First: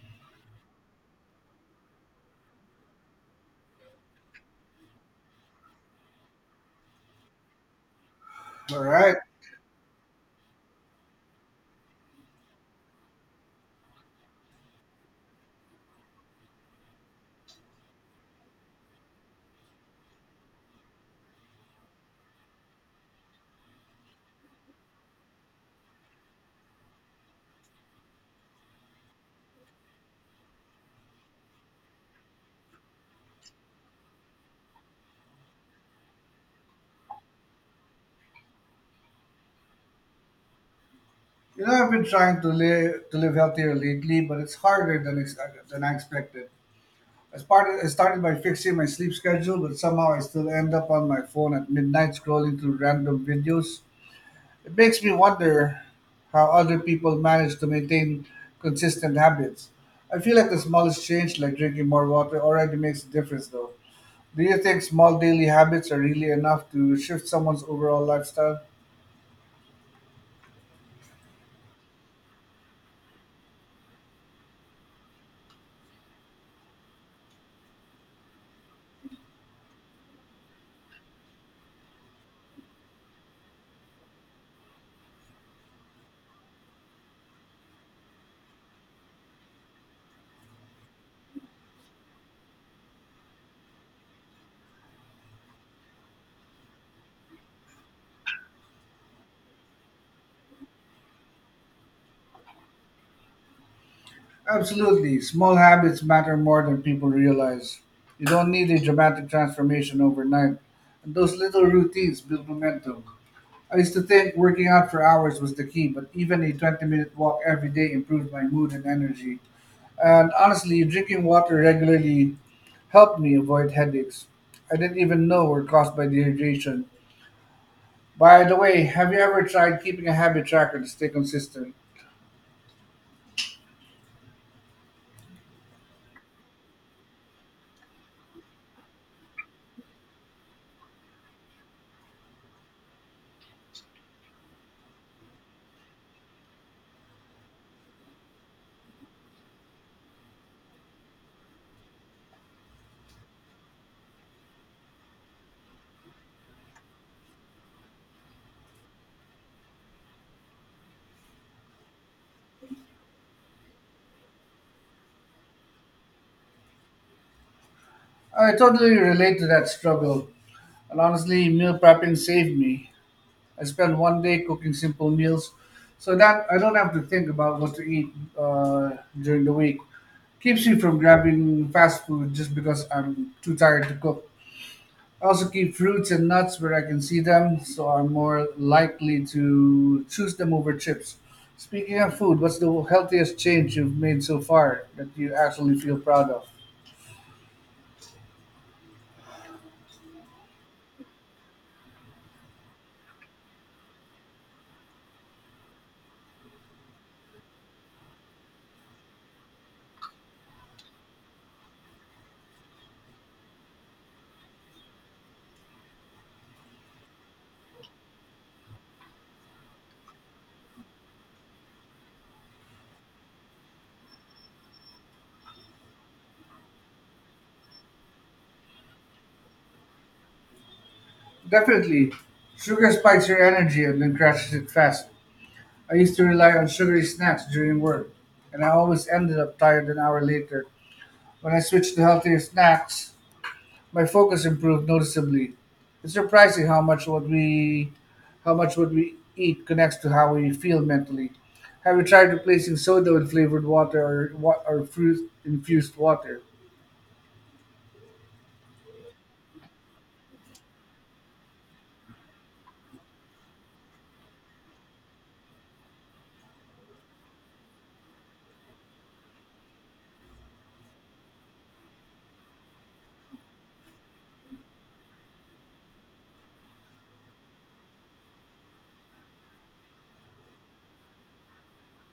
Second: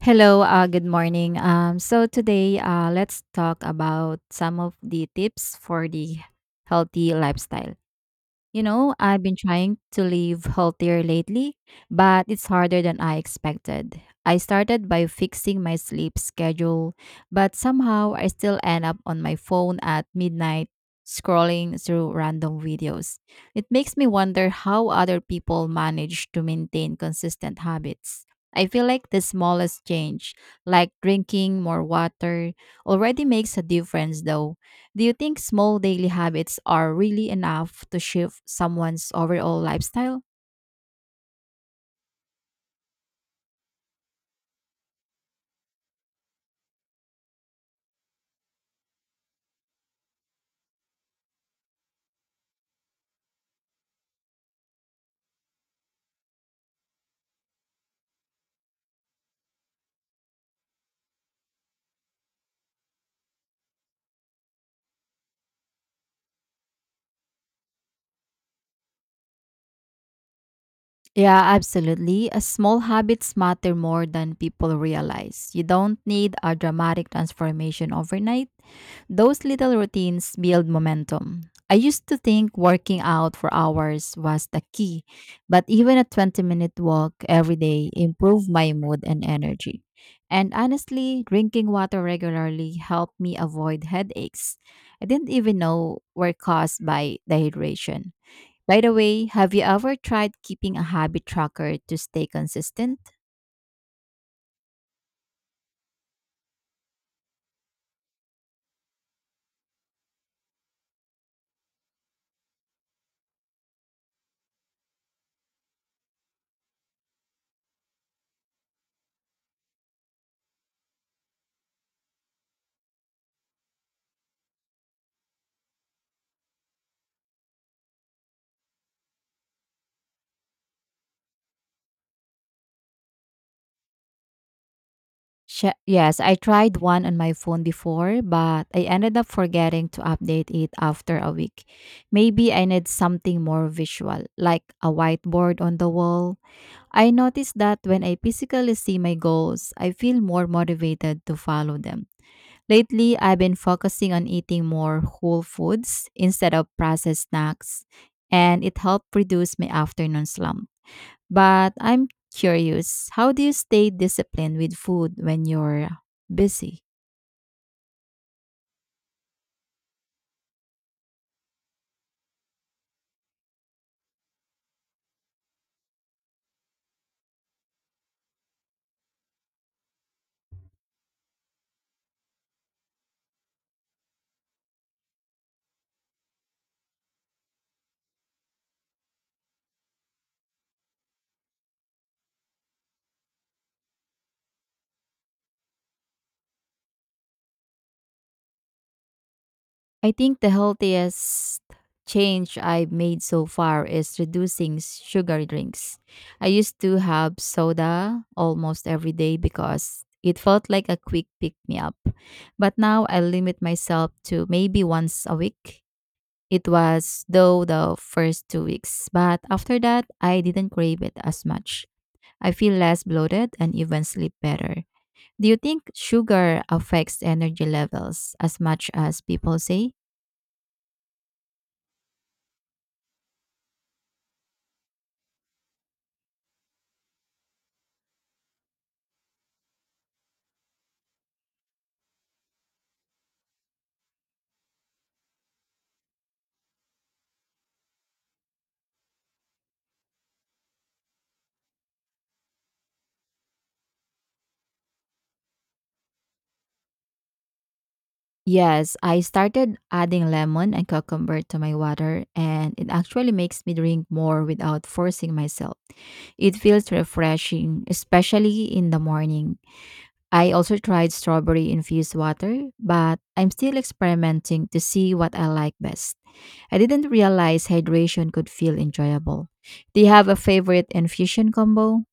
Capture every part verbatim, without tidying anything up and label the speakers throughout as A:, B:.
A: Hello, uh, good morning. Um, so today, uh, let's talk about some of the tips for the healthy lifestyle. You
B: All
A: know,
B: right.
A: I've been trying to live healthier lately, but it's harder than I expected. I started by fixing my sleep schedule, but somehow I still end up on my phone at midnight scrolling through random videos. It makes me wonder how other people manage to maintain consistent habits. I feel like the smallest change, like drinking more water, already makes a difference though. Do you think small daily habits are really enough to shift someone's overall lifestyle?
B: You know, I've been trying to live to live healthier lately, but it's harder than ex- than I expected. I started I started by fixing my sleep schedule, but somehow I still end up on my phone at midnight scrolling through random videos. It makes me wonder how other people manage to maintain consistent habits. I feel like the smallest change, like drinking more water, already makes a difference, though. Do you think small daily habits are really enough to shift someone's overall lifestyle?
A: Yeah, absolutely. Uh, Small habits matter more than people realize. You don't need a dramatic transformation overnight. Those little routines build momentum. I used to think working out for hours was the key, but even a twenty minute walk every day improved my mood and energy. And honestly, drinking water regularly helped me avoid headaches. I didn't even know were caused by dehydration. By the way, have you ever tried keeping a habit tracker to stay consistent?
B: Absolutely. Small habits matter more than people realize. You don't need a dramatic transformation overnight, and those little routines build momentum. I used to think working out for hours was the key, but even a twenty minute walk every day improved my mood and energy. And honestly, drinking water regularly helped me avoid headaches I didn't even know were caused by dehydration. By the way, have you ever tried keeping a habit tracker to stay consistent?
A: Sh- yes, I tried one on my phone before, but I ended up forgetting to update it after a week. Maybe I need something more visual, like a whiteboard on the wall. I noticed that when I physically see my goals, I feel more motivated to follow them. Lately, I've been focusing on eating more whole foods instead of processed snacks, and it helped reduce my afternoon slump. But I'm curious, how do you stay disciplined with food when you're busy?
B: I totally relate to that struggle. And honestly, meal prepping saved me. I spent one day cooking simple meals so that I don't have to think about what to eat uh, during the week. Keeps me from grabbing fast food just because I'm too tired to cook. I also keep fruits and nuts where I can see them, so I'm more likely to choose them over chips. Speaking of food, what's the healthiest change you've made so far that you actually feel proud of?
A: I think the healthiest change I've made so far is reducing sugary drinks. I used to have soda almost every day because it felt like a quick pick me up. But now I limit myself to maybe once a week. It was though the first two weeks, but after that, I didn't crave it as much. I feel less bloated and even sleep better. Do you think sugar affects energy levels as much as people say?
B: Definitely, sugar spikes your energy and then crashes it fast. I used to rely on sugary snacks during work, and I always ended up tired an hour later. When I switched to healthier snacks, my focus improved noticeably. It's surprising how much what we how much what we eat connects to how we feel mentally. Have you tried replacing soda with flavored water or wa- or fruit infused water?
A: Yes, I started adding lemon and cucumber to my water, and it actually makes me drink more without forcing myself. It feels refreshing, especially in the morning. I also tried strawberry infused water, but I'm still experimenting to see what I like best. I didn't realize hydration could feel enjoyable. Do you have a favorite infusion combo?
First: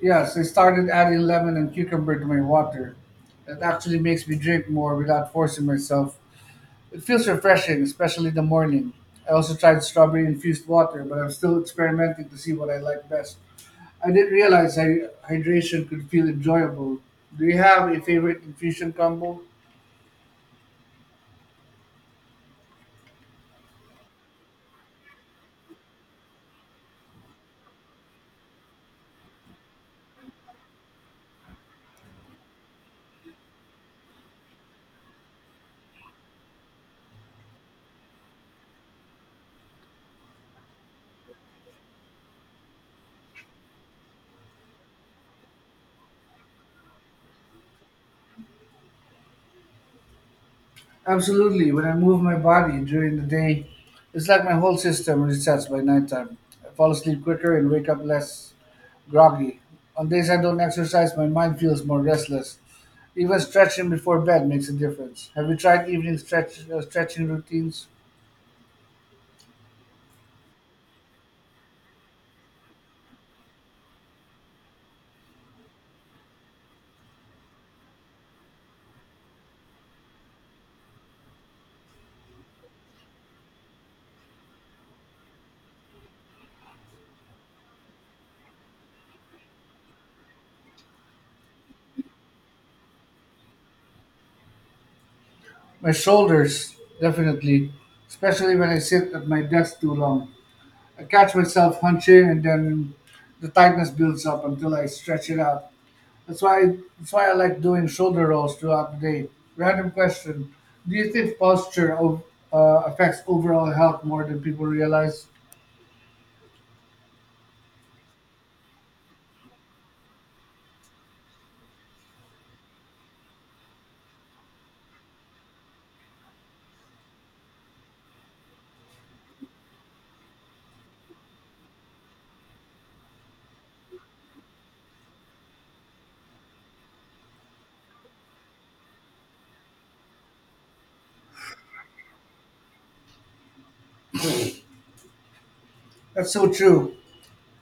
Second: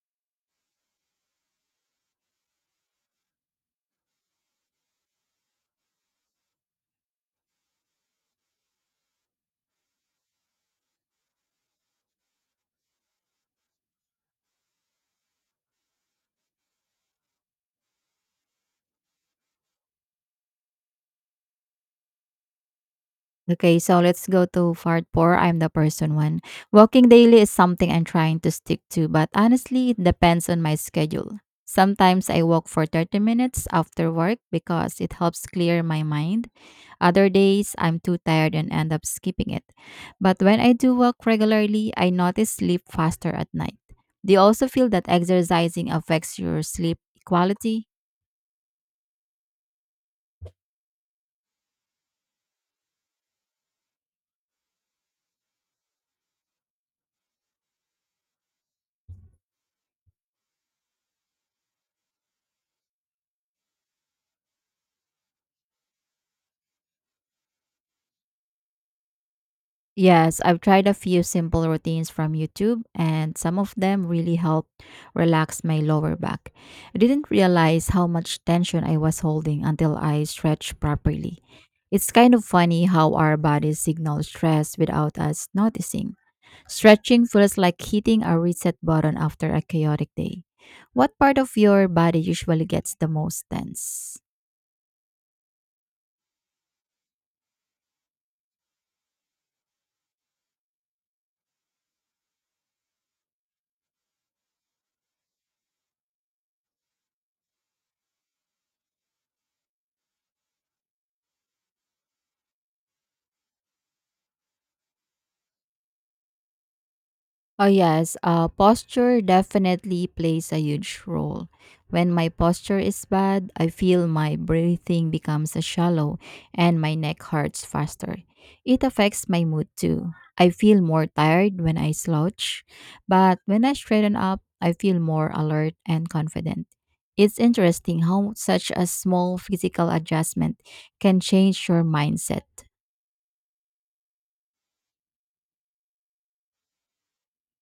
B: Yes, I started adding lemon and cucumber to my water. That actually makes me drink more without forcing myself. It feels refreshing, especially in the morning. I also tried strawberry infused water, but I'm still experimenting to see what I like best. I didn't realize hy- hydration could feel enjoyable. Do you have a favorite infusion combo?
A: Okay, so let's go to part four. I'm the person one. Walking daily is something I'm trying to stick to, but honestly, it depends on my schedule. Sometimes I walk for thirty minutes after work because it helps clear my mind. Other days, I'm too tired and end up skipping it. But when I do walk regularly, I notice sleep faster at night. Do you also feel that exercising affects your sleep quality?
B: Absolutely. When I move my body during the day, it's like my whole system resets by nighttime. I fall asleep quicker and wake up less groggy. On days I don't exercise, my mind feels more restless. Even stretching before bed makes a difference. Have you tried evening stretch, uh, stretching routines?
A: Yes, I've tried a few simple routines from YouTube, and some of them really helped relax my lower back. I didn't realize how much tension I was holding until I stretched properly. It's kind of funny how our bodies signal stress without us noticing. Stretching feels like hitting a reset button after a chaotic day. What part of your body usually gets the most tense?
B: My shoulders, definitely, especially when I sit at my desk too long. I catch myself hunching and then the tightness builds up until I stretch it out. That's why that's why I like doing shoulder rolls throughout the day. Random question. Do you think posture o- uh, affects overall health more than people realize?
A: Oh, yes. Uh, posture definitely plays a huge role. When my posture is bad, I feel my breathing becomes shallow and my neck hurts faster. It affects my mood too. I feel more tired when I slouch, but when I straighten up, I feel more alert and confident. It's interesting how such a small physical adjustment can change your mindset.
B: That's so true.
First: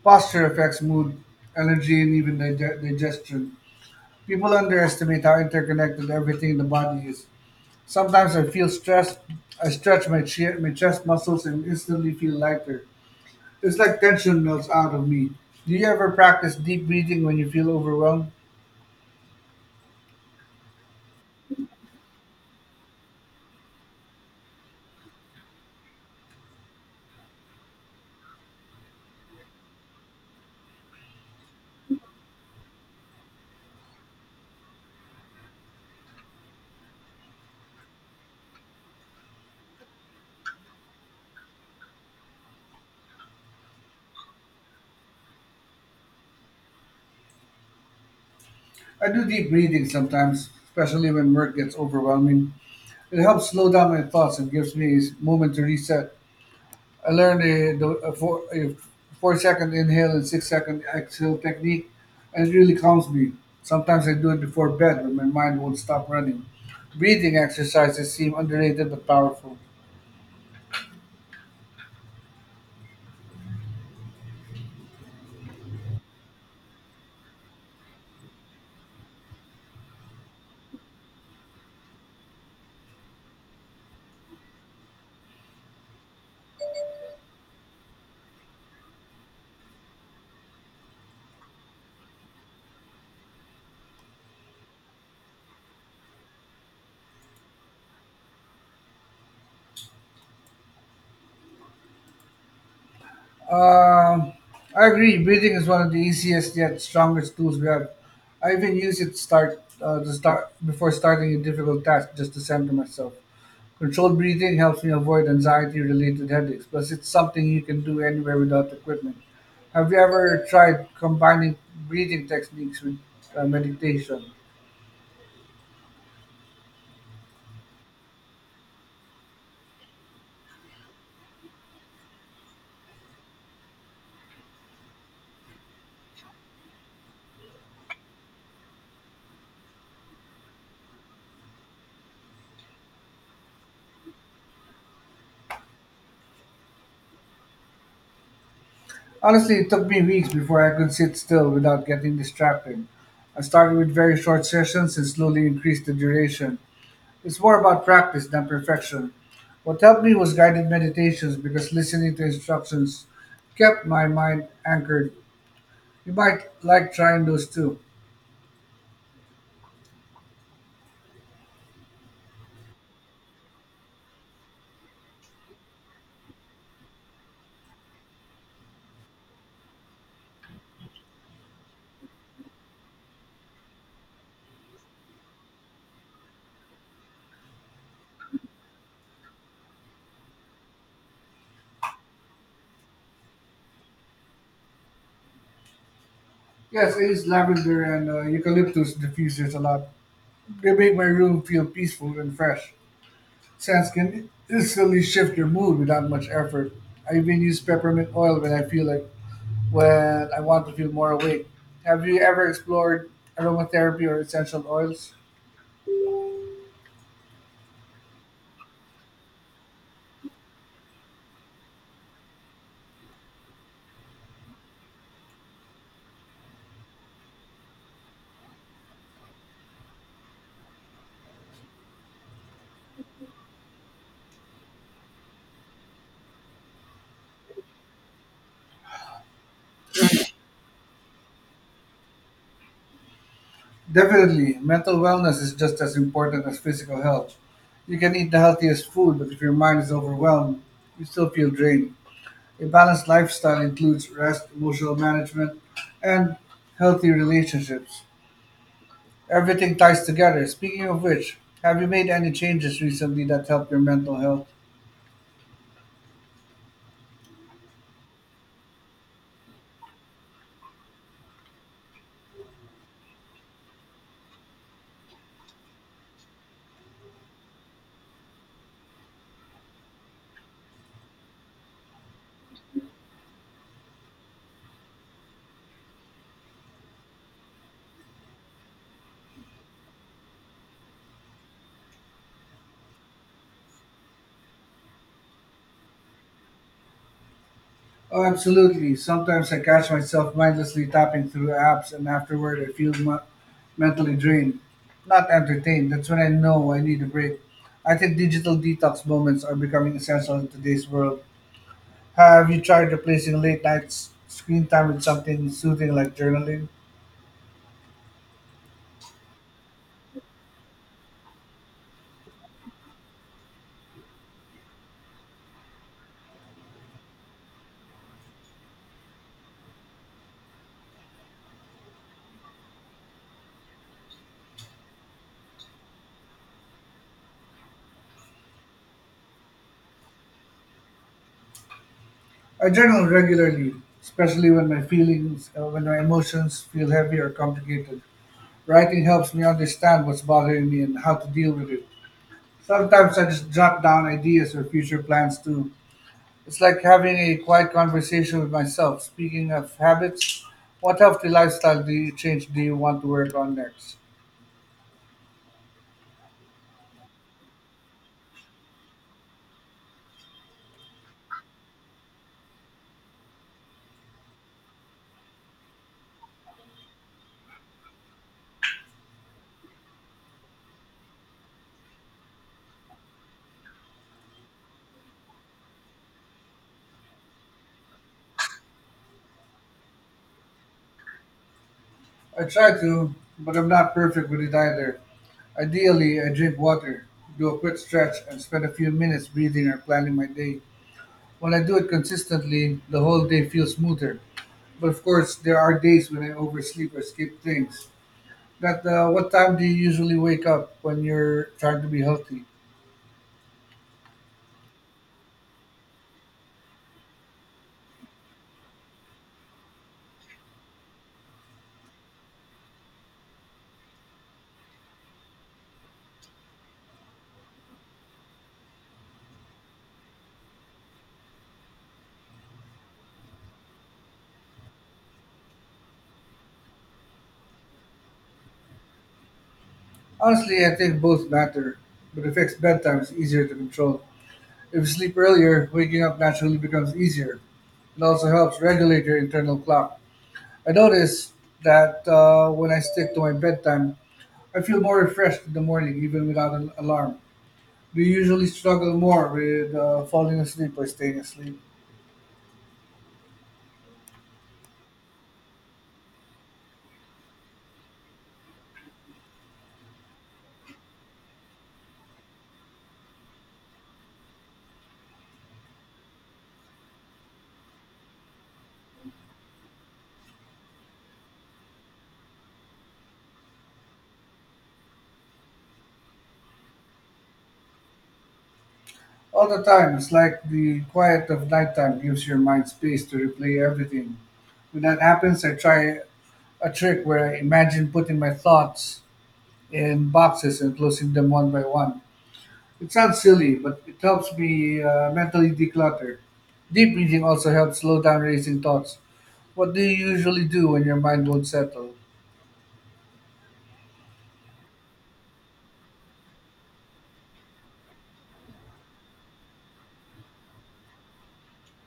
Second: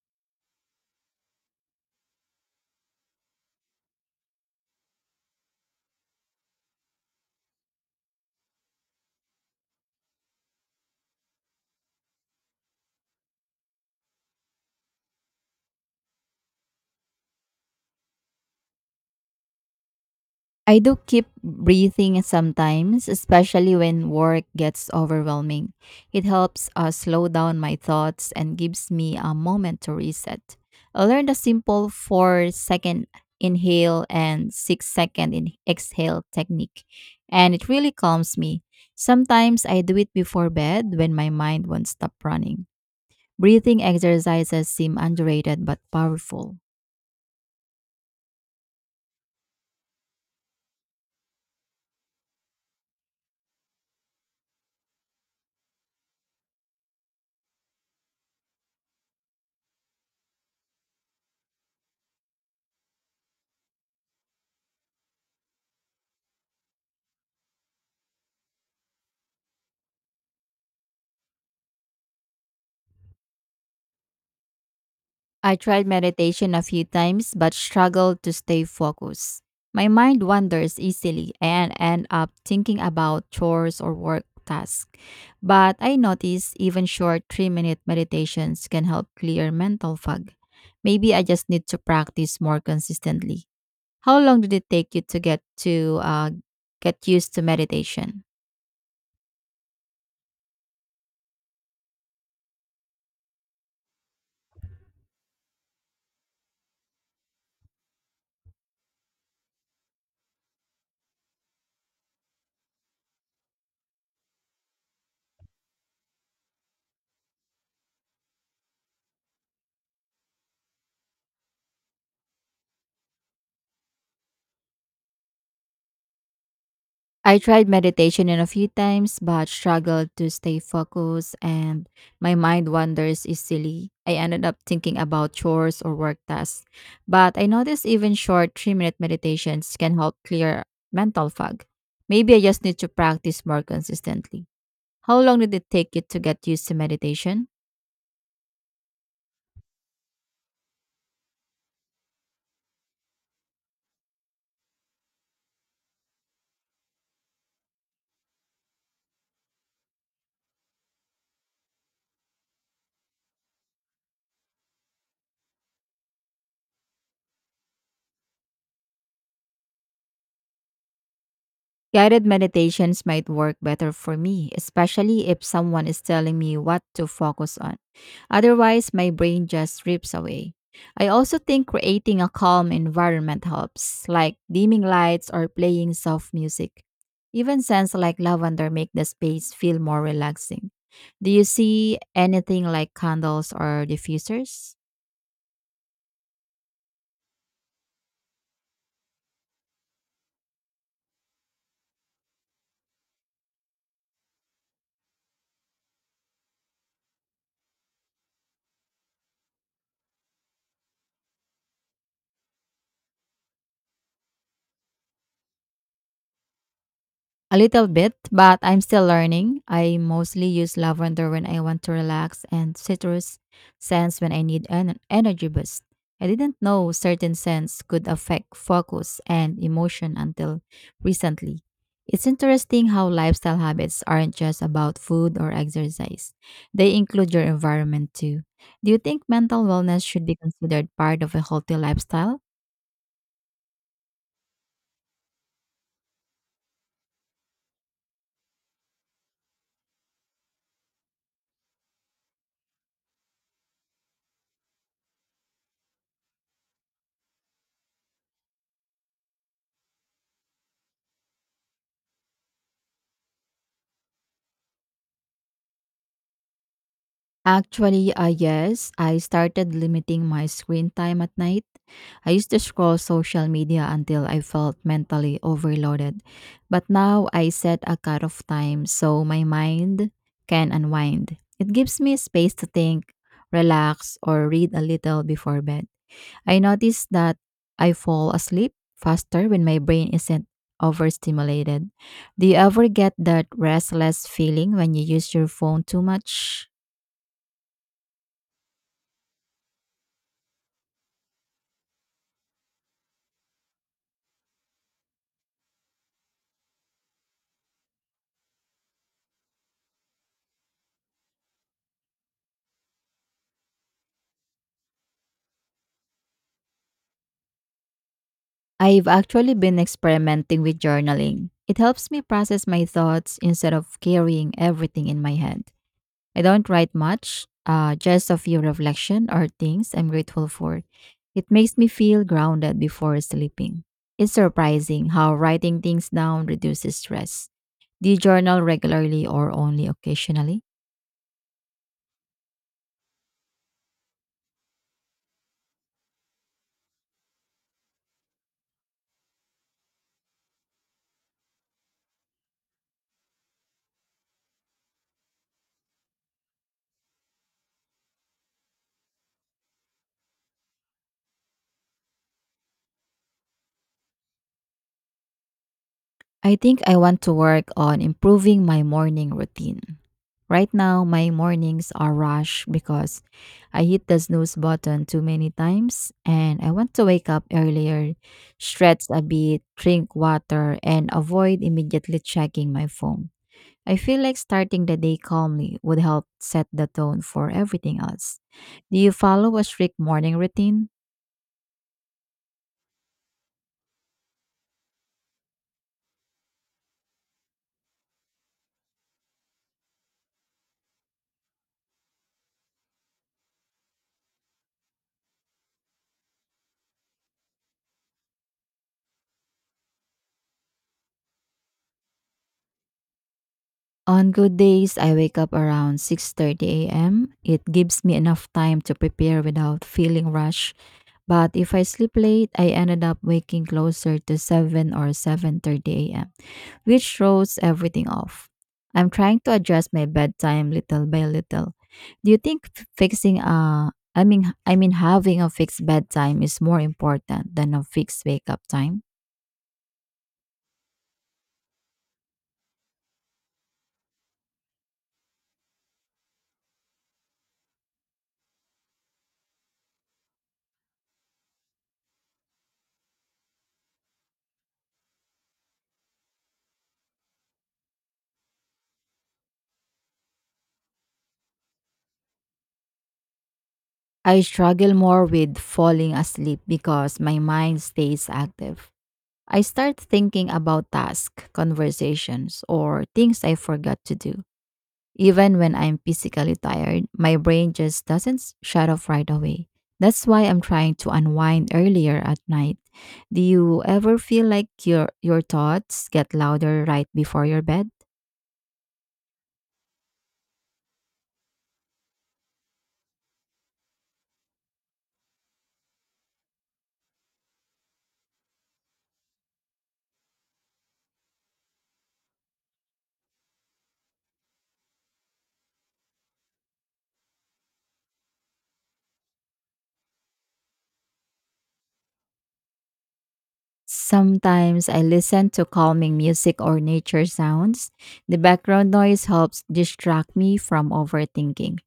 B: Posture affects mood, energy, and even dig- digestion. People underestimate how interconnected everything in the body is. Sometimes I feel stressed. I stretch my, che- my chest muscles and instantly feel lighter. It's like tension melts out of me. Do you ever practice deep breathing when you feel overwhelmed?
A: I do keep breathing sometimes, especially when work gets overwhelming. It helps uh, slow down my thoughts and gives me a moment to reset. I learned a simple four second inhale and six second in- exhale technique, and it really calms me. Sometimes I do it before bed when my mind won't stop running. Breathing exercises seem underrated but powerful.
B: I do deep breathing sometimes, especially when work gets overwhelming. It helps slow down my thoughts and gives me a moment to reset. I learned a, the, a, four, a four second inhale and six second exhale technique, and it really calms me. Sometimes I do it before bed when my mind won't stop running. Breathing exercises seem underrated but powerful.
A: I tried meditation a few times but struggled to stay focused. My mind wanders easily and end up thinking about chores or work tasks. But I notice even short three-minute meditations can help clear mental fog. Maybe I just need to practice more consistently. How long did it take you to get to uh, get used to meditation?
B: Um, I agree. Breathing is one of the easiest yet strongest tools we have. I even use it to start uh, to start before starting a difficult task just to center myself. Controlled breathing helps me avoid anxiety related headaches, plus, it's something you can do anywhere without equipment. Have you ever tried combining breathing techniques with uh, meditation?
A: I tried meditation in a few times but struggled to stay focused and my mind wanders easily. I ended up thinking about chores or work tasks. But I noticed even short three-minute meditations can help clear mental fog. Maybe I just need to practice more consistently. How long did it take you to get used to meditation?
B: Honestly, it took me weeks before I could sit still without getting distracted. I started with very short sessions and slowly increased the duration. It's more about practice than perfection. What helped me was guided meditations because listening to instructions kept my mind anchored. You might like trying those too.
A: Guided meditations might work better for me, especially if someone is telling me what to focus on. Otherwise, my brain just drifts away. I also think creating a calm environment helps, like dimming lights or playing soft music. Even scents like lavender make the space feel more relaxing. Do you see anything like candles or diffusers?
B: Yes, I use lavender and uh, eucalyptus diffusers a lot. They make my room feel peaceful and fresh. Scents can instantly shift your mood without much effort. I even use peppermint oil when I feel like when I want to feel more awake. Have you ever explored aromatherapy or essential oils?
A: A little bit, but I'm still learning. I mostly use lavender when I want to relax and citrus scents when I need an energy boost. I didn't know certain scents could affect focus and emotion until recently. It's interesting how lifestyle habits aren't just about food or exercise. They include your environment too. Do you think mental wellness should be considered part of a healthy lifestyle?
B: Definitely, mental wellness is just as important as physical health. You can eat the healthiest food, but if your mind is overwhelmed, you still feel drained. A balanced lifestyle includes rest, emotional management, and healthy relationships. Everything ties together. Speaking of which, have you made any changes recently that help your mental health?
A: Actually, uh, yes, I started limiting my screen time at night. I used to scroll social media until I felt mentally overloaded. But now I set a cutoff time so my mind can unwind. It gives me space to think, relax, or read a little before bed. I notice that I fall asleep faster when my brain isn't overstimulated. Do you ever get that restless feeling when you use your phone too much?
B: Oh, absolutely. Sometimes I catch myself mindlessly tapping through apps, and afterward, I feel mu- mentally drained, not entertained. That's when I know I need a break. I think digital detox moments are becoming essential in today's world. Have you tried replacing late night s- screen time with something soothing like journaling?
A: I've actually been experimenting with journaling. It helps me process my thoughts instead of carrying everything in my head. I don't write much, uh, just a few reflection or things I'm grateful for. It makes me feel grounded before sleeping. It's surprising how writing things down reduces stress. Do you journal regularly or only occasionally?
B: I journal regularly, especially when my feelings, uh, when my emotions feel heavy or complicated. Writing helps me understand what's bothering me and how to deal with it. Sometimes I just jot down ideas or future plans too. It's like having a quiet conversation with myself. Speaking of habits, what healthy lifestyle do you change do you want to work on next?
A: I think I want to work on improving my morning routine. Right now, my mornings are rushed because I hit the snooze button too many times and I want to wake up earlier, stretch a bit, drink water, and avoid immediately checking my phone. I feel like starting the day calmly would help set the tone for everything else. Do you follow a strict morning routine?
B: I try to, but I'm not perfect with it either. Ideally, I drink water, do a quick stretch, and spend a few minutes breathing or planning my day. When I do it consistently, the whole day feels smoother. But of course, there are days when I oversleep or skip things. But uh, what time do you usually wake up when you're trying to be healthy?
A: On good days, I wake up around six thirty a m. It gives me enough time to prepare without feeling rushed. But if I sleep late, I ended up waking closer to seven or seven thirty a m, which throws everything off. I'm trying to adjust my bedtime little by little. Do you think f- fixing a I mean I mean having a fixed bedtime is more important than a fixed wake up time?
B: Honestly, I think both matter, but it affects bedtime is easier to control. If you sleep earlier, waking up naturally becomes easier. It also helps regulate your internal clock. I notice that uh, when I stick to my bedtime, I feel more refreshed in the morning even without an alarm. We usually struggle more with uh, falling asleep or staying asleep.
A: I struggle more with falling asleep because my mind stays active. I start thinking about tasks, conversations, or things I forgot to do. Even when I'm physically tired, my brain just doesn't s- shut off right away. That's why I'm trying to unwind earlier at night. Do you ever feel like your your thoughts get louder right before your bed?
B: All the time, it's like the quiet of nighttime gives your mind space to replay everything. When that happens, I try a trick where I imagine putting my thoughts in boxes and closing them one by one. It sounds silly, but it helps me uh, mentally declutter. Deep breathing also helps slow down racing thoughts. What do you usually do when your mind won't settle?
A: Sometimes I listen to calming music or nature sounds. The background noise helps distract me from overthinking.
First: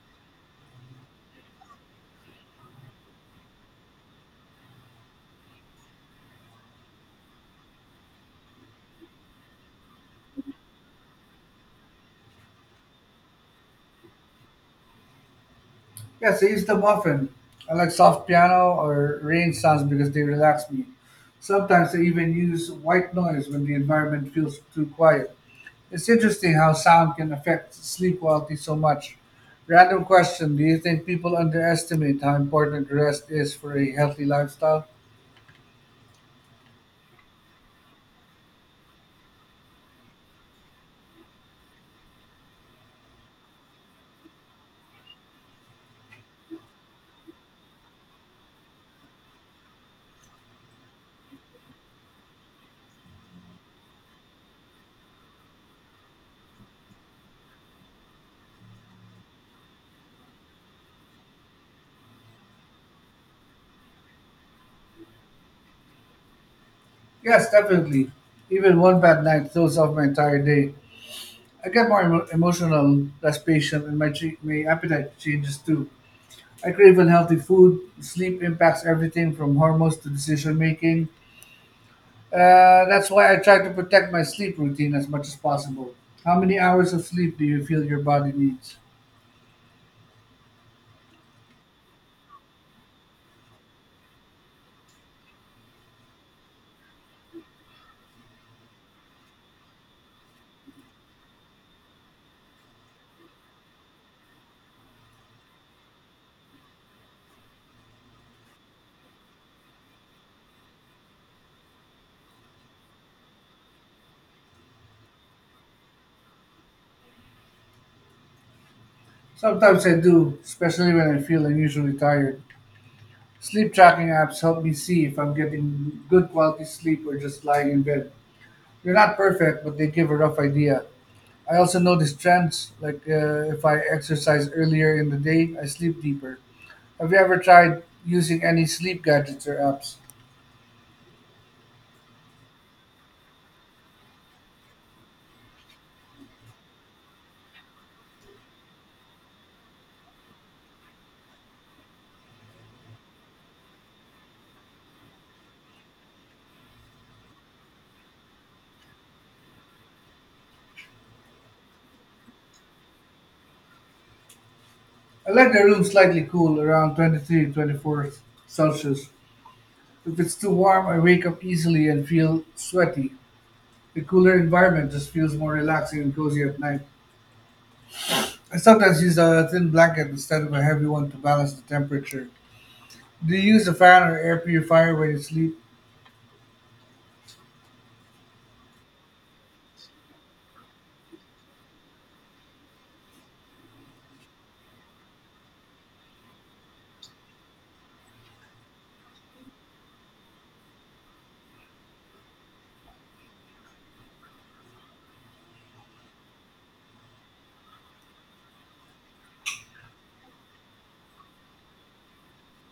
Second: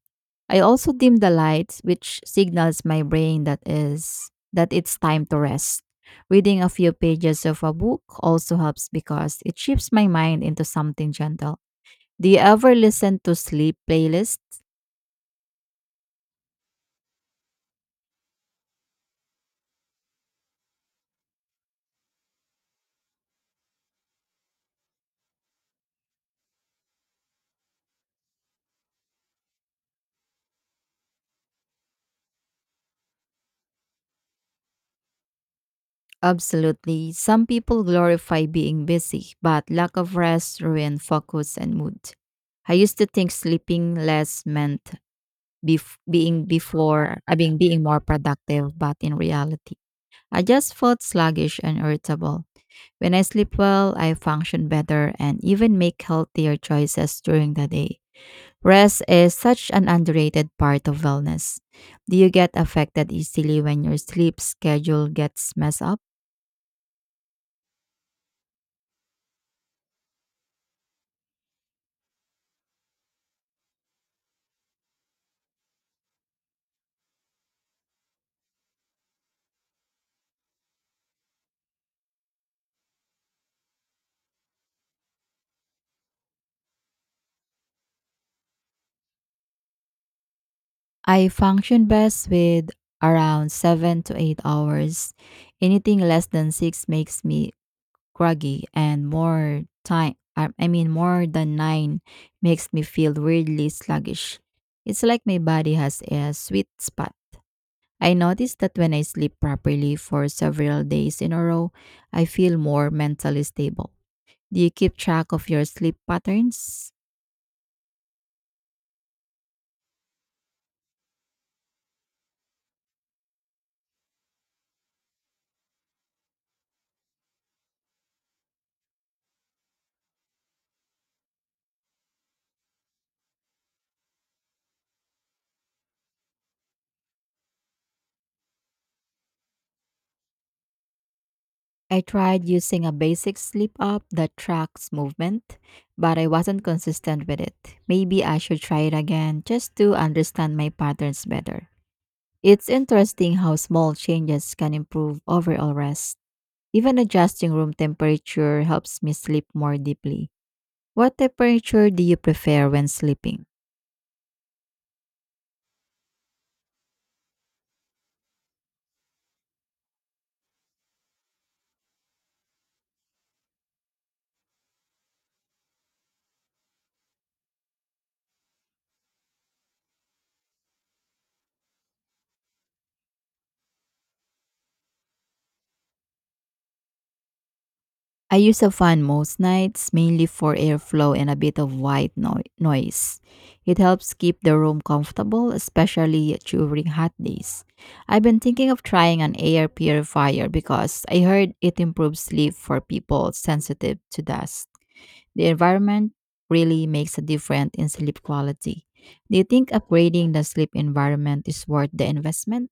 A: I also dim the lights, which signals my brain that is that it's time to rest. Reading a few pages of a book also helps because it shifts my mind into something gentle. Do you ever listen to sleep playlists?
B: Yes, I use them often. I like soft piano or rain sounds because they relax me. Sometimes I even use white noise when the environment feels too quiet. It's interesting how sound can affect sleep quality so much. Random question. Do you think people underestimate how important rest is for a healthy lifestyle?
A: Absolutely. Some people glorify being busy, but lack of rest ruin focus and mood. I used to think sleeping less meant bef- being before, I mean being more productive, but in reality, I just felt sluggish and irritable. When I sleep well, I function better and even make healthier choices during the day. Rest is such an underrated part of wellness. Do you get affected easily when your sleep schedule gets messed up?
B: Yes, definitely. Even one bad night throws off my entire day. I get more emo- emotional, less patient, and my, che- my appetite changes too. I crave unhealthy food. Sleep impacts everything from hormones to decision making. Uh, that's why I try to protect my sleep routine as much as possible. How many hours of sleep do you feel your body needs?
A: I function best with around seven to eight hours. Anything less than six makes me groggy and more time I I mean more than nine makes me feel weirdly sluggish. It's like my body has a sweet spot. I noticed that when I sleep properly for several days in a row, I feel more mentally stable. Do you keep track of your sleep patterns?
B: Sometimes I do, especially when I feel unusually tired. Sleep tracking apps help me see if I'm getting good quality sleep or just lying in bed. They're not perfect, but they give a rough idea. I also notice trends, like uh, if I exercise earlier in the day, I sleep deeper. Have you ever tried using any sleep gadgets or apps?
A: I tried using a basic sleep app that tracks movement, but I wasn't consistent with it. Maybe I should try it again just to understand my patterns better. It's interesting how small changes can improve overall rest. Even adjusting room temperature helps me sleep more deeply. What temperature do you prefer when sleeping?
B: I like the room slightly cool, around twenty-three twenty-four Celsius. If it's too warm, I wake up easily and feel sweaty. The cooler environment just feels more relaxing and cozy at night. I sometimes use a thin blanket instead of a heavy one to balance the temperature. Do you use a fan or air purifier when you sleep?
A: I use a fan most nights, mainly for airflow and a bit of white noi- noise. It helps keep the room comfortable, especially during hot days. I've been thinking of trying an air purifier because I heard it improves sleep for people sensitive to dust. The environment really makes a difference in sleep quality. Do you think upgrading the sleep environment is worth the investment?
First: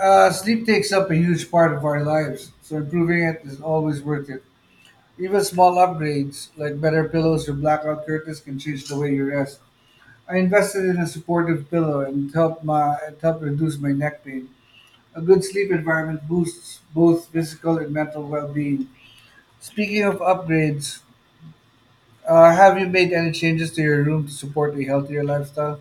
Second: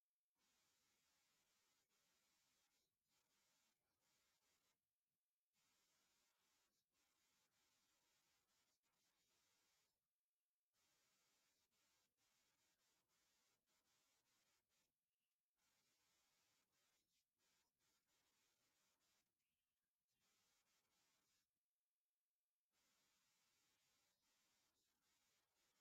B: Uh, sleep takes up a huge part of our lives, so improving it is always worth it. Even small upgrades, like better pillows or blackout curtains, can change the way you rest. I invested in a supportive pillow and it helped my it helped reduce my neck pain. A good sleep environment boosts both physical and mental well-being. Speaking of upgrades, uh, have you made any changes to your room to support a healthier lifestyle?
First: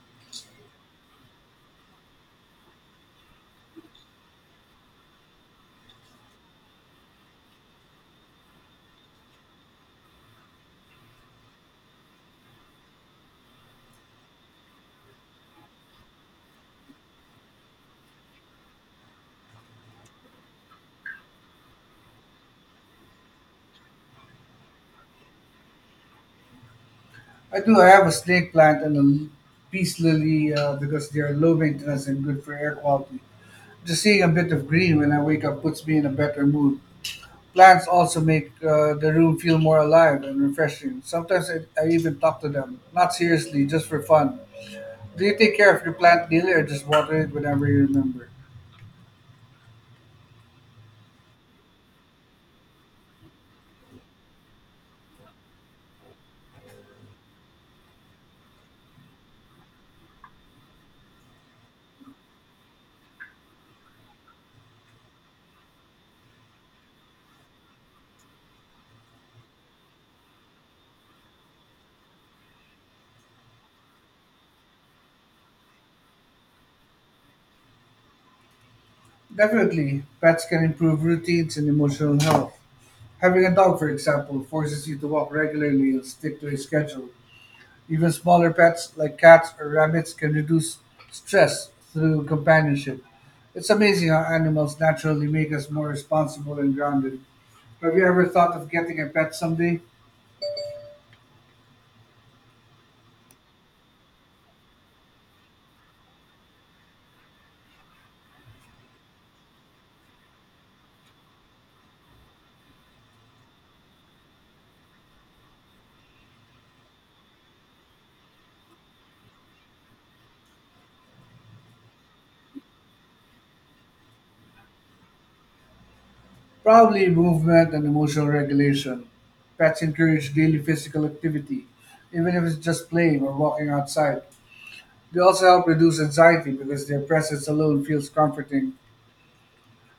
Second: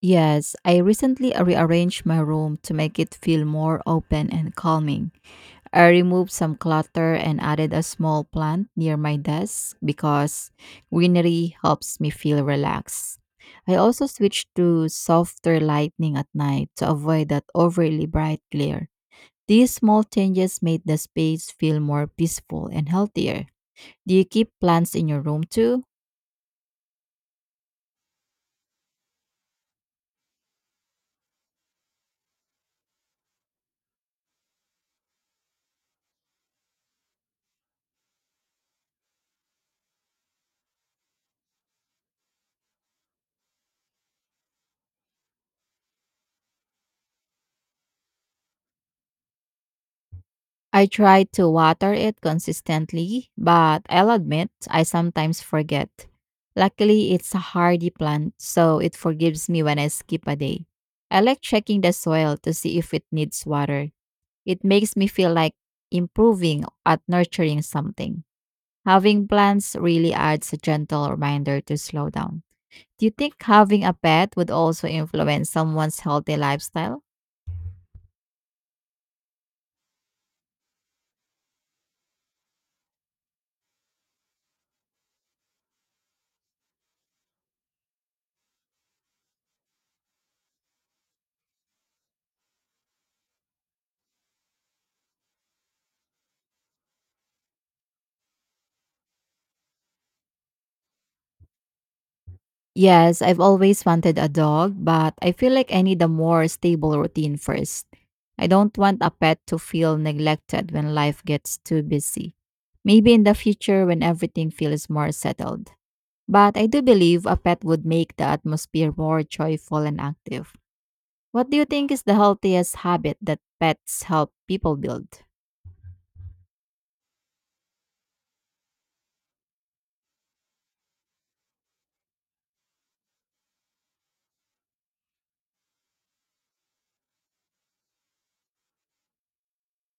A: Yes, I recently rearranged my room to make it feel more open and calming. I removed some clutter and added a small plant near my desk because greenery helps me feel relaxed. I also switched to softer lighting at night to avoid that overly bright glare. These small changes made the space feel more peaceful and healthier. Do you keep plants in your room too?
B: I do. I have a snake plant and a l- peace lily uh, because they are low maintenance and good for air quality. Just seeing a bit of green when I wake up puts me in a better mood. Plants also make uh, the room feel more alive and refreshing. Sometimes I, I even talk to them, not seriously, just for fun. Do you take care of your plant daily or just water it whenever you remember?
A: I try to water it consistently, but I'll admit I sometimes forget. Luckily, it's a hardy plant, so it forgives me when I skip a day. I like checking the soil to see if it needs water. It makes me feel like improving at nurturing something. Having plants really adds a gentle reminder to slow down. Do you think having a pet would also influence someone's healthy lifestyle?
B: Definitely, pets can improve routines and emotional health. Having a dog, for example, forces you to walk regularly and stick to a schedule. Even smaller pets like cats or rabbits can reduce stress through companionship. It's amazing how animals naturally make us more responsible and grounded. Have you ever thought of getting a pet someday?
A: Yes, I've always wanted a dog, but I feel like I need a more stable routine first. I don't want a pet to feel neglected when life gets too busy. Maybe in the future when everything feels more settled. But I do believe a pet would make the atmosphere more joyful and active. What do you think is the healthiest habit that pets help people build?
B: Probably movement and emotional regulation. Pets encourage daily physical activity, even if it's just playing or walking outside. They also help reduce anxiety because their presence alone feels comforting,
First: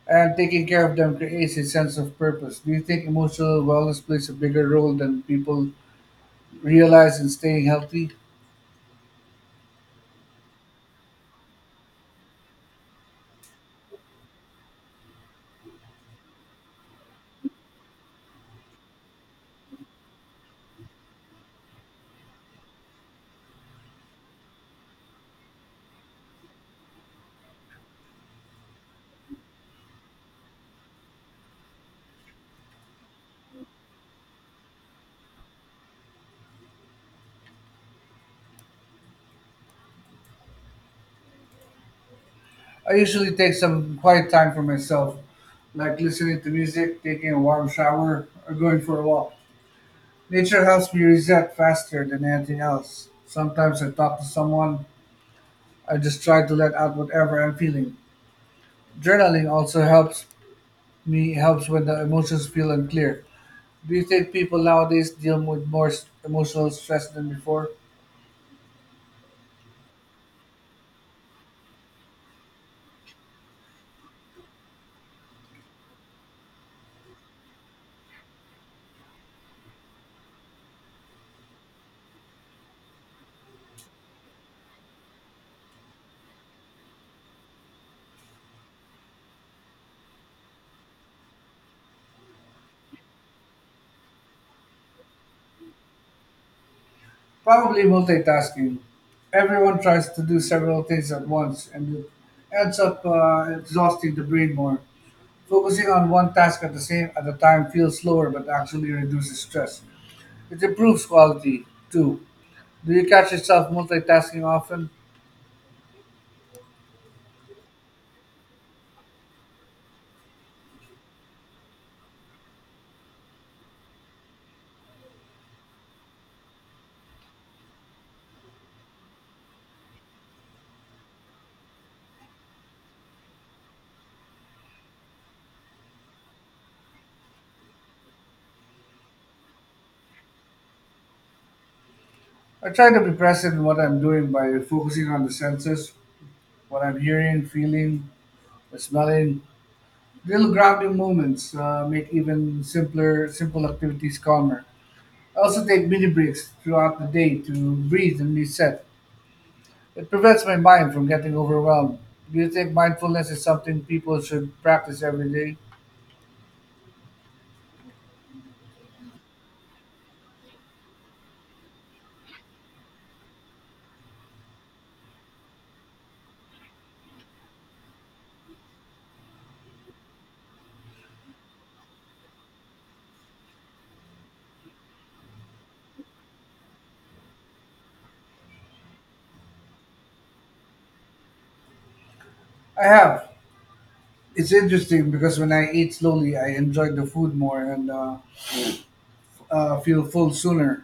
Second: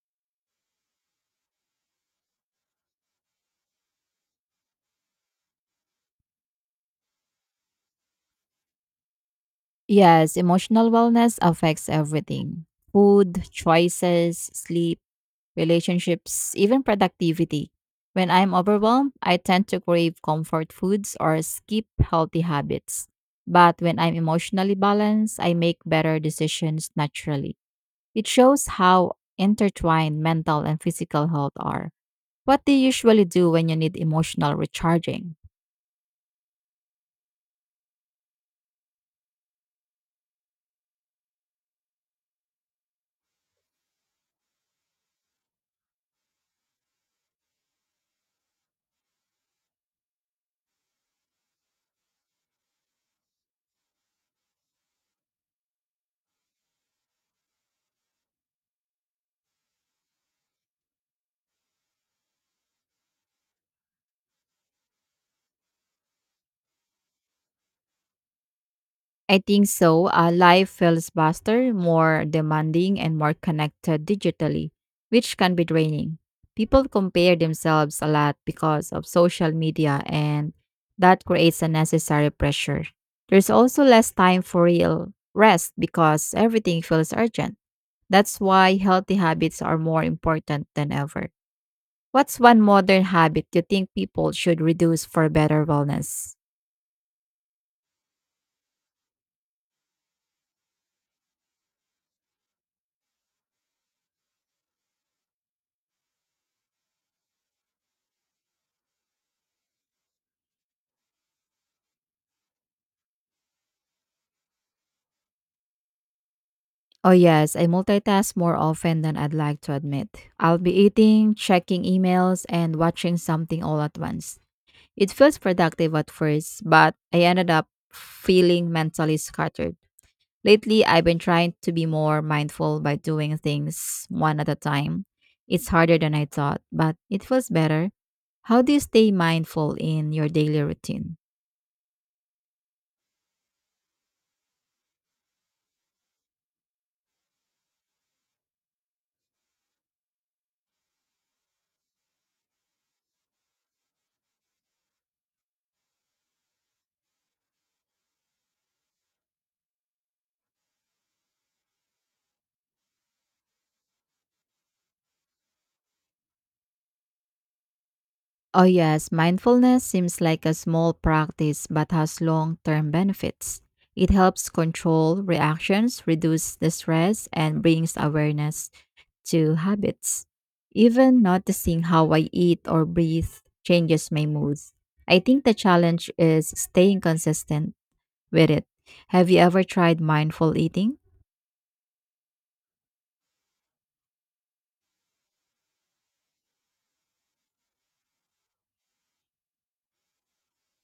B: and taking care of them creates a sense of purpose. Do you think emotional wellness plays a bigger role than people realize in staying healthy?
A: Yes, emotional wellness affects everything: food, choices, sleep, relationships, even productivity. When I'm overwhelmed, I tend to crave comfort foods or skip healthy habits. But when I'm emotionally balanced, I make better decisions naturally. It shows how intertwined mental and physical health are. What do you usually do when you need emotional recharging?
B: I usually take some quiet time for myself, like listening to music, taking a warm shower, or going for a walk. Nature helps me reset faster than anything else. Sometimes I talk to someone, I just try to let out whatever I'm feeling. Journaling also helps me helps when the emotions feel unclear. Do you think people nowadays deal with more s- emotional stress than before?
A: I think so. Uh, life feels faster, more demanding, and more connected digitally, which can be draining. People compare themselves a lot because of social media, and that creates unnecessary pressure. There's also less time for real rest because everything feels urgent. That's why healthy habits are more important than ever. What's one modern habit you think people should reduce for better wellness?
B: Probably multitasking. Everyone tries to do several things at once, and it ends up uh, exhausting the brain more. Focusing on one task at the same at a time feels slower but actually reduces stress. It improves quality too. Do you catch yourself multitasking often?
A: Oh, yes, I multitask more often than I'd like to admit. I'll be eating, checking emails, and watching something all at once. It feels productive at first, but I ended up feeling mentally scattered. Lately, I've been trying to be more mindful by doing things one at a time. It's harder than I thought, but it feels better. How do you stay mindful in your daily routine?
B: I try to be present in what I'm doing by focusing on the senses, what I'm hearing, feeling, smelling. Little grounding moments uh, make even simpler, simple activities calmer. I also take mini breaks throughout the day to breathe and reset. It prevents my mind from getting overwhelmed. Do you think mindfulness is something people should practice every day?
A: Oh, yes, mindfulness seems like a small practice but has long term benefits. It helps control reactions, reduce the stress, and brings awareness to habits. Even noticing how I eat or breathe changes my mood. I think the challenge is staying consistent with it. Have you ever tried mindful eating?
B: I have. It's interesting because when I ate slowly, I enjoyed the food more and uh, uh, feel full sooner.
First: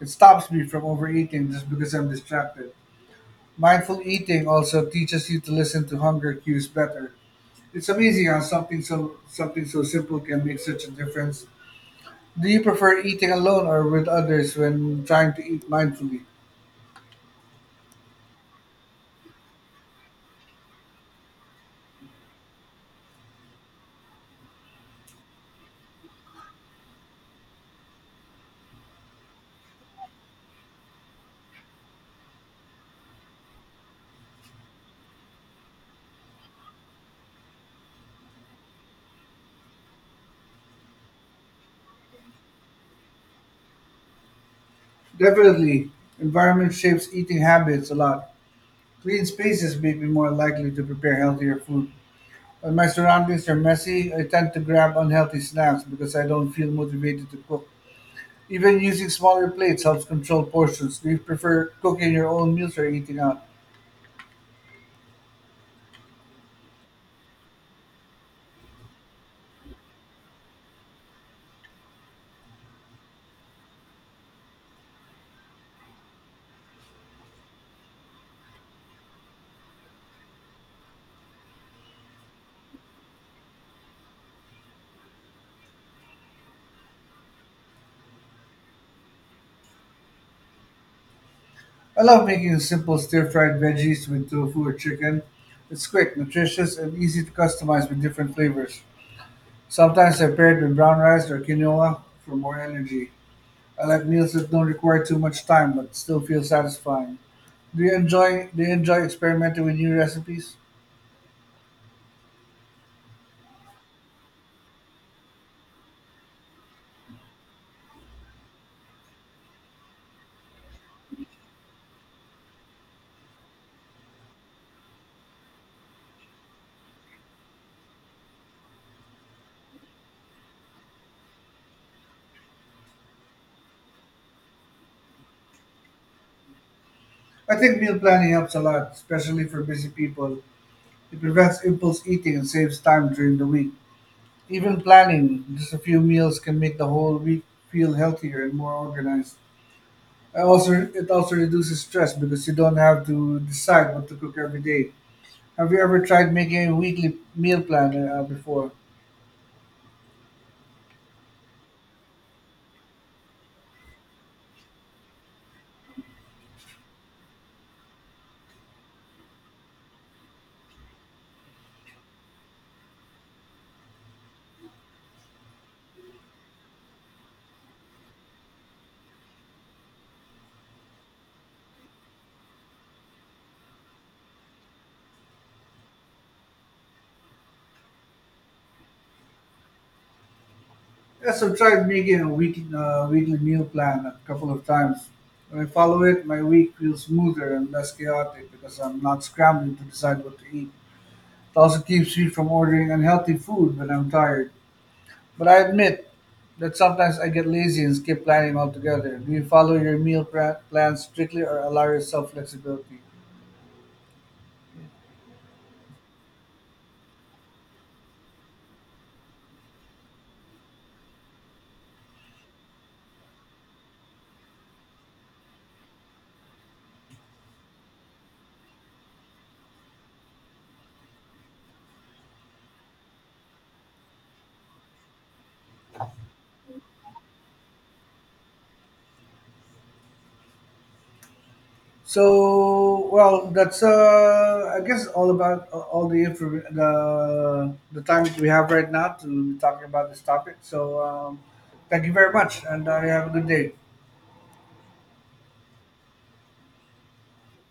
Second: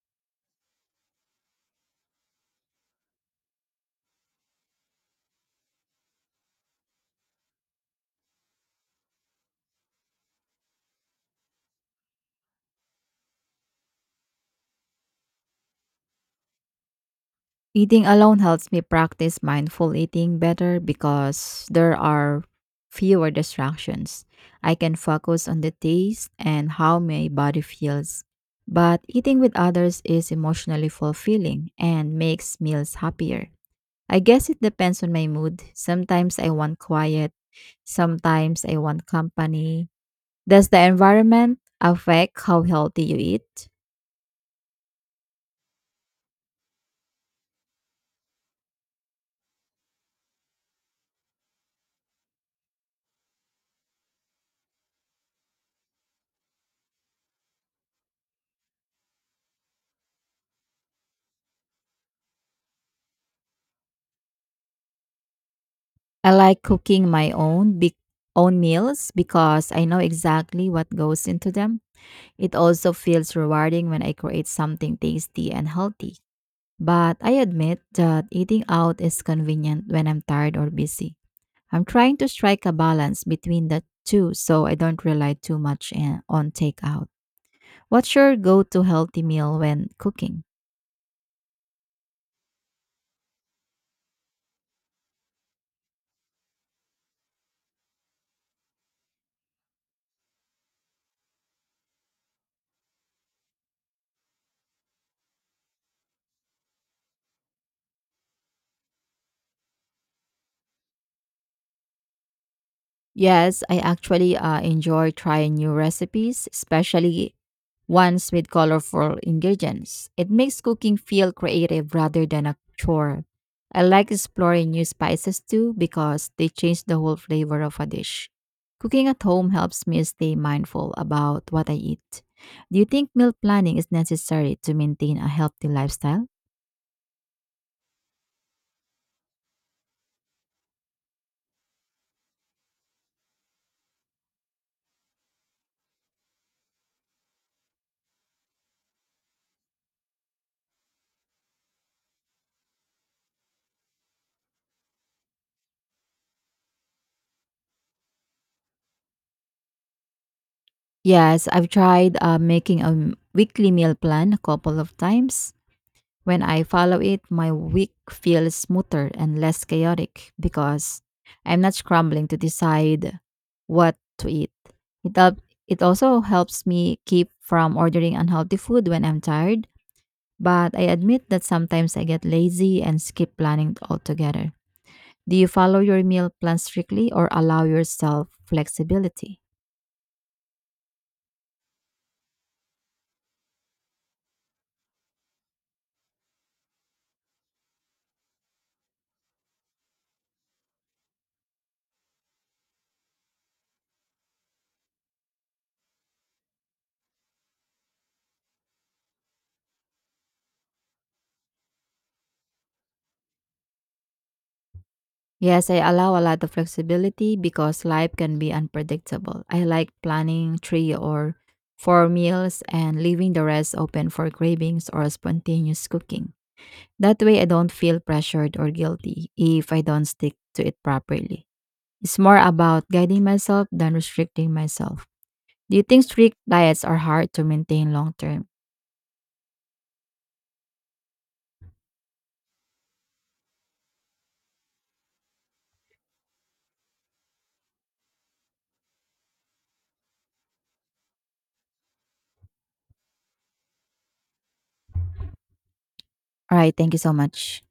B: It stops me from overeating just because I'm distracted. Mindful eating also teaches you to listen to hunger cues better. It's amazing how something so something so simple can make such a difference. Do you prefer eating alone or with others when trying to eat mindfully?
A: Eating alone helps me practice mindful eating better because there are fewer distractions. I can focus on the taste and how my body feels. But eating with others is emotionally fulfilling and makes meals happier. I guess it depends on my mood. Sometimes I want quiet, sometimes I want company. Does the environment affect how healthy you eat?
B: Definitely, environment shapes eating habits a lot. Clean spaces make me more likely to prepare healthier food. When my surroundings are messy, I tend to grab unhealthy snacks because I don't feel motivated to cook. Even using smaller plates helps control portions. Do you prefer cooking your own meals or eating out?
A: I like cooking my own big own meals because I know exactly what goes into them. It also feels rewarding when I create something tasty and healthy. But I admit that eating out is convenient when I'm tired or busy. I'm trying to strike a balance between the two so I don't rely too much eh, on takeout. What's your go-to healthy meal when cooking?
B: I love making simple stir-fried veggies with tofu or chicken. It's quick, nutritious, and easy to customize with different flavors. Sometimes I pair it with brown rice or quinoa for more energy. I like meals that don't require too much time but still feel satisfying. Do you enjoy do you enjoy experimenting with new recipes?
A: Yes, I actually uh, enjoy trying new recipes, especially ones with colorful ingredients. It makes cooking feel creative rather than a chore. I like exploring new spices too because they change the whole flavor of a dish. Cooking at home helps me stay mindful about what I eat. Do you think meal planning is necessary to maintain a healthy lifestyle?
B: I think meal planning helps a lot, especially for busy people. It prevents impulse eating and saves time during the week. Even planning just a few meals can make the whole week feel healthier and more organized. I also it also reduces stress because you don't have to decide what to cook every day. Have you ever tried making a weekly meal plan uh, before?
A: Yes, I've tried uh, making a m- weekly meal plan a couple of times. When I follow it, my week feels smoother and less chaotic because I'm not scrambling to decide what to eat. It, help- it also helps me keep from ordering unhealthy food when I'm tired, but I admit that sometimes I get lazy and skip planning altogether. Do you follow your meal plan strictly or allow yourself flexibility?
B: Yes, I've tried making a weekly uh, weekly meal plan a couple of times. When I follow it, my week feels smoother and less chaotic because I'm not scrambling to decide what to eat. It also keeps me from ordering unhealthy food when I'm tired. But I admit that sometimes I get lazy and skip planning altogether. Do you follow your meal pra- plans strictly or allow yourself flexibility?
A: Yes, I allow a lot of flexibility because life can be unpredictable. I like planning three or four meals and leaving the rest open for cravings or spontaneous cooking. That way, I don't feel pressured or guilty if I don't stick to it properly. It's more about guiding myself than restricting myself. Do you think strict diets are hard to maintain long term?
B: So, well, that's uh, I guess all about uh, all the info, the the time that we have right now to be talking about this topic. So, um, thank you very much, and uh, you have a good day.
A: All right, thank you so much.